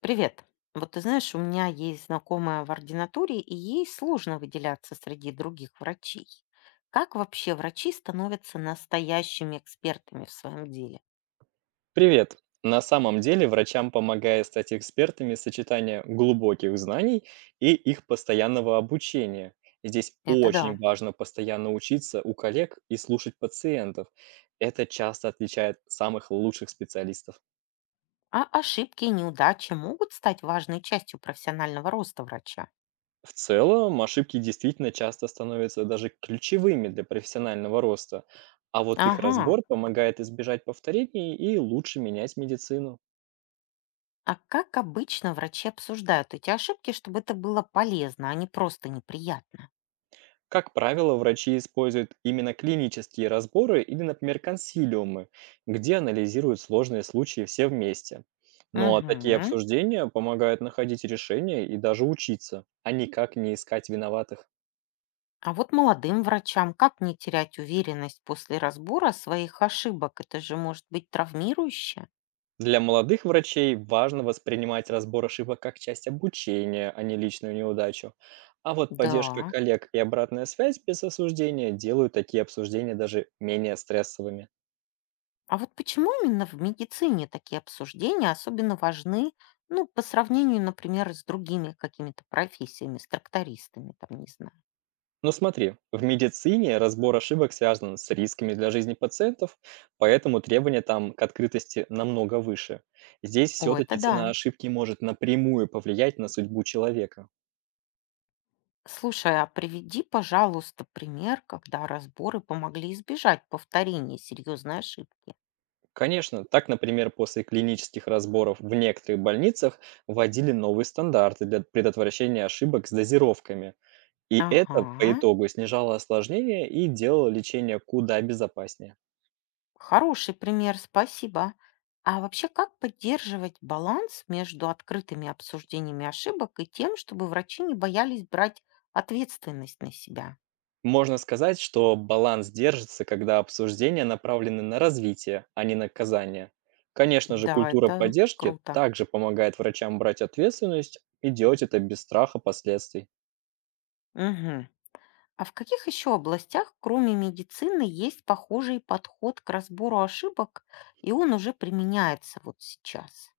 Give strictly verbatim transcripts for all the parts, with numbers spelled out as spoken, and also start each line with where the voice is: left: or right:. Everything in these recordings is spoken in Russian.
left: Привет. Вот ты знаешь, у меня есть знакомая в ординатуре, и ей сложно выделяться среди других врачей. Как вообще врачи становятся настоящими экспертами в своем деле?
right: Привет! На самом деле врачам помогает стать экспертами сочетание глубоких знаний и их постоянного обучения. Здесь
left: Это
right: очень
left: да.
right: важно постоянно учиться у коллег и слушать пациентов. Это часто отличает самых лучших специалистов.
left: А ошибки и неудачи могут стать важной частью профессионального роста врача.
right: В целом, ошибки действительно часто становятся даже ключевыми для профессионального роста, а вот их
left: Ага.
right: разбор помогает избежать повторений и лучше менять медицину.
left: А как обычно врачи обсуждают эти ошибки, чтобы это было полезно, а не просто неприятно?
right: Как правило, врачи используют именно клинические разборы или, например, консилиумы, где анализируют сложные случаи все вместе. Но такие
left: Угу.
right: обсуждения помогают находить решения и даже учиться, а никак не искать виноватых.
left: А вот молодым врачам как не терять уверенность после разбора своих ошибок? Это же может быть травмирующе.
right: Для молодых врачей важно воспринимать разбор ошибок как часть обучения, а не личную неудачу. А вот поддержка
left: Да.
right: коллег и обратная связь без осуждения делают такие обсуждения даже менее стрессовыми.
left: А вот почему именно в медицине такие обсуждения особенно важны, ну, по сравнению, например, с другими какими-то профессиями, с трактористами, там, не знаю.
right: Ну смотри, в медицине разбор ошибок связан с рисками для жизни пациентов, поэтому требования там к открытости намного выше. Здесь
left: О, это
right: все-таки цена
left: да.
right: ошибки может напрямую повлиять на судьбу человека.
left: Слушай, а приведи, пожалуйста, пример, когда разборы помогли избежать повторения серьезной ошибки.
right: Конечно, так, например, после клинических разборов в некоторых больницах вводили новые стандарты для предотвращения ошибок с дозировками. И это по
left: Ага.
right: итогу снижало осложнения и делало лечение куда безопаснее.
left: Хороший пример, спасибо. А вообще, как поддерживать баланс между открытыми обсуждениями ошибок и тем, чтобы врачи не боялись брать ответственность на себя?
right: Можно сказать, что баланс держится, когда обсуждения направлены на развитие, а не наказание. Конечно же,
left: Да,
right: культура
left: это
right: поддержки
left: круто.
right: также помогает врачам брать ответственность и делать это без страха последствий.
left: Мгм. А в каких еще областях, кроме медицины, есть похожий подход к разбору ошибок, и он уже применяется вот сейчас?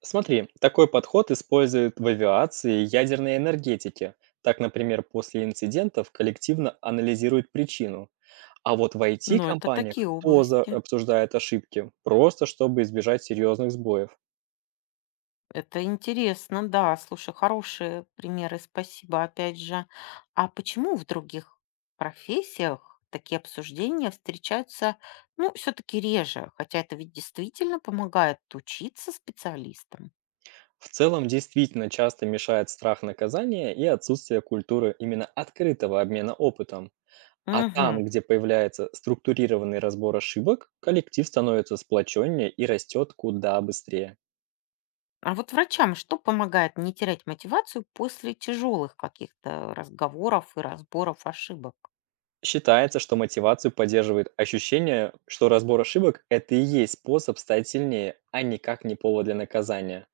right: Смотри, такой подход используют в авиации и ядерной энергетике. Так, например, после инцидентов коллективно анализируют причину. А вот в
left: Ну, это
right: I T-компаниях
left: такие
right: тоже
left: области.
right: обсуждают ошибки, просто чтобы избежать серьезных сбоев.
left: Это интересно, да. Слушай, хорошие примеры, спасибо, опять же. А почему в других профессиях такие обсуждения встречаются, ну, все-таки реже, хотя это ведь действительно помогает учиться специалистам?
right: В целом, действительно часто мешает страх наказания и отсутствие культуры именно открытого обмена опытом. А
left: Мгм.
right: там, где появляется структурированный разбор ошибок, коллектив становится сплоченнее и растет куда быстрее.
left: А вот врачам что помогает не терять мотивацию после тяжелых каких-то разговоров и разборов ошибок?
right: Считается, что мотивацию поддерживает ощущение, что разбор ошибок — это и есть способ стать сильнее, а никак не повод для наказания.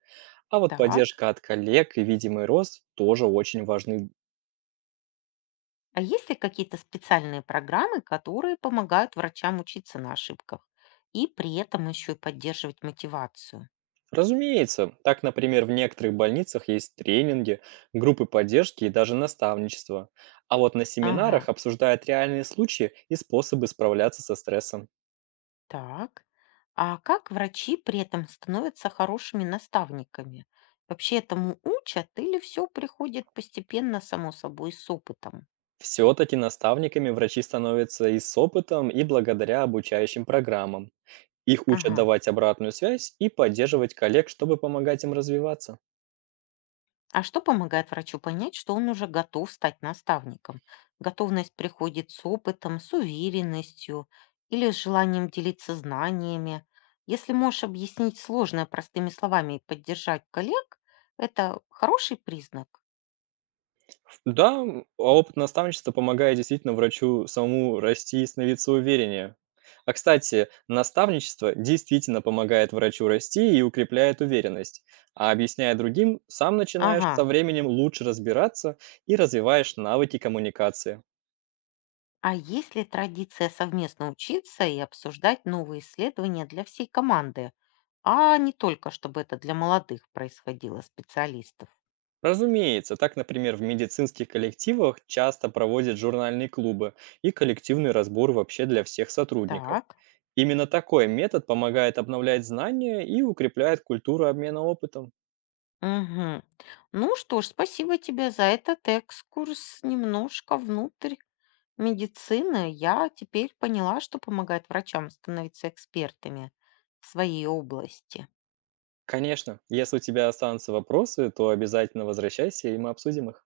right: А вот
left: Так.
right: поддержка от коллег и видимый рост тоже очень важны.
left: А есть ли какие-то специальные программы, которые помогают врачам учиться на ошибках и при этом еще и поддерживать мотивацию?
right: Разумеется, так, например, в некоторых больницах есть тренинги, группы поддержки и даже наставничество. А вот на
left: Ага,
right: семинарах обсуждают реальные случаи и способы справляться со стрессом.
left: так. А как врачи при этом становятся хорошими наставниками? Вообще этому учат или все приходит постепенно, само собой, с опытом?
right: Все-таки наставниками врачи становятся и с опытом, и благодаря обучающим программам. Их учат
left: Ага.
right: давать обратную связь и поддерживать коллег, чтобы помогать им развиваться.
left: А что помогает врачу понять, что он уже готов стать наставником? Готовность приходит с опытом, с уверенностью или с желанием делиться знаниями. Если можешь объяснить сложное простыми словами и поддержать коллег, это хороший признак.
right: Да, м, а опыт наставничества помогает действительно врачу самому расти и становиться увереннее. А кстати, наставничество действительно помогает врачу расти и укрепляет уверенность. А объясняя другим, сам начинаешь
left: Ага.
right: со временем лучше разбираться и развиваешь навыки коммуникации.
left: А если традиция совместно учиться и обсуждать новые исследования для всей команды, а не только чтобы это для молодых происходило специалистов?
right: Разумеется, так, например, в медицинских коллективах часто проводят журнальные клубы и коллективный разбор вообще для всех сотрудников.
left: Так.
right: Именно такой метод помогает обновлять знания и укрепляет культуру обмена опытом.
left: Мгм. Ну что ж, спасибо тебе за этот экскурс немножко внутрь медицины. Я теперь поняла, что помогает врачам становиться экспертами в своей области.
right: Конечно, если у тебя останутся вопросы, то обязательно возвращайся, и мы обсудим их.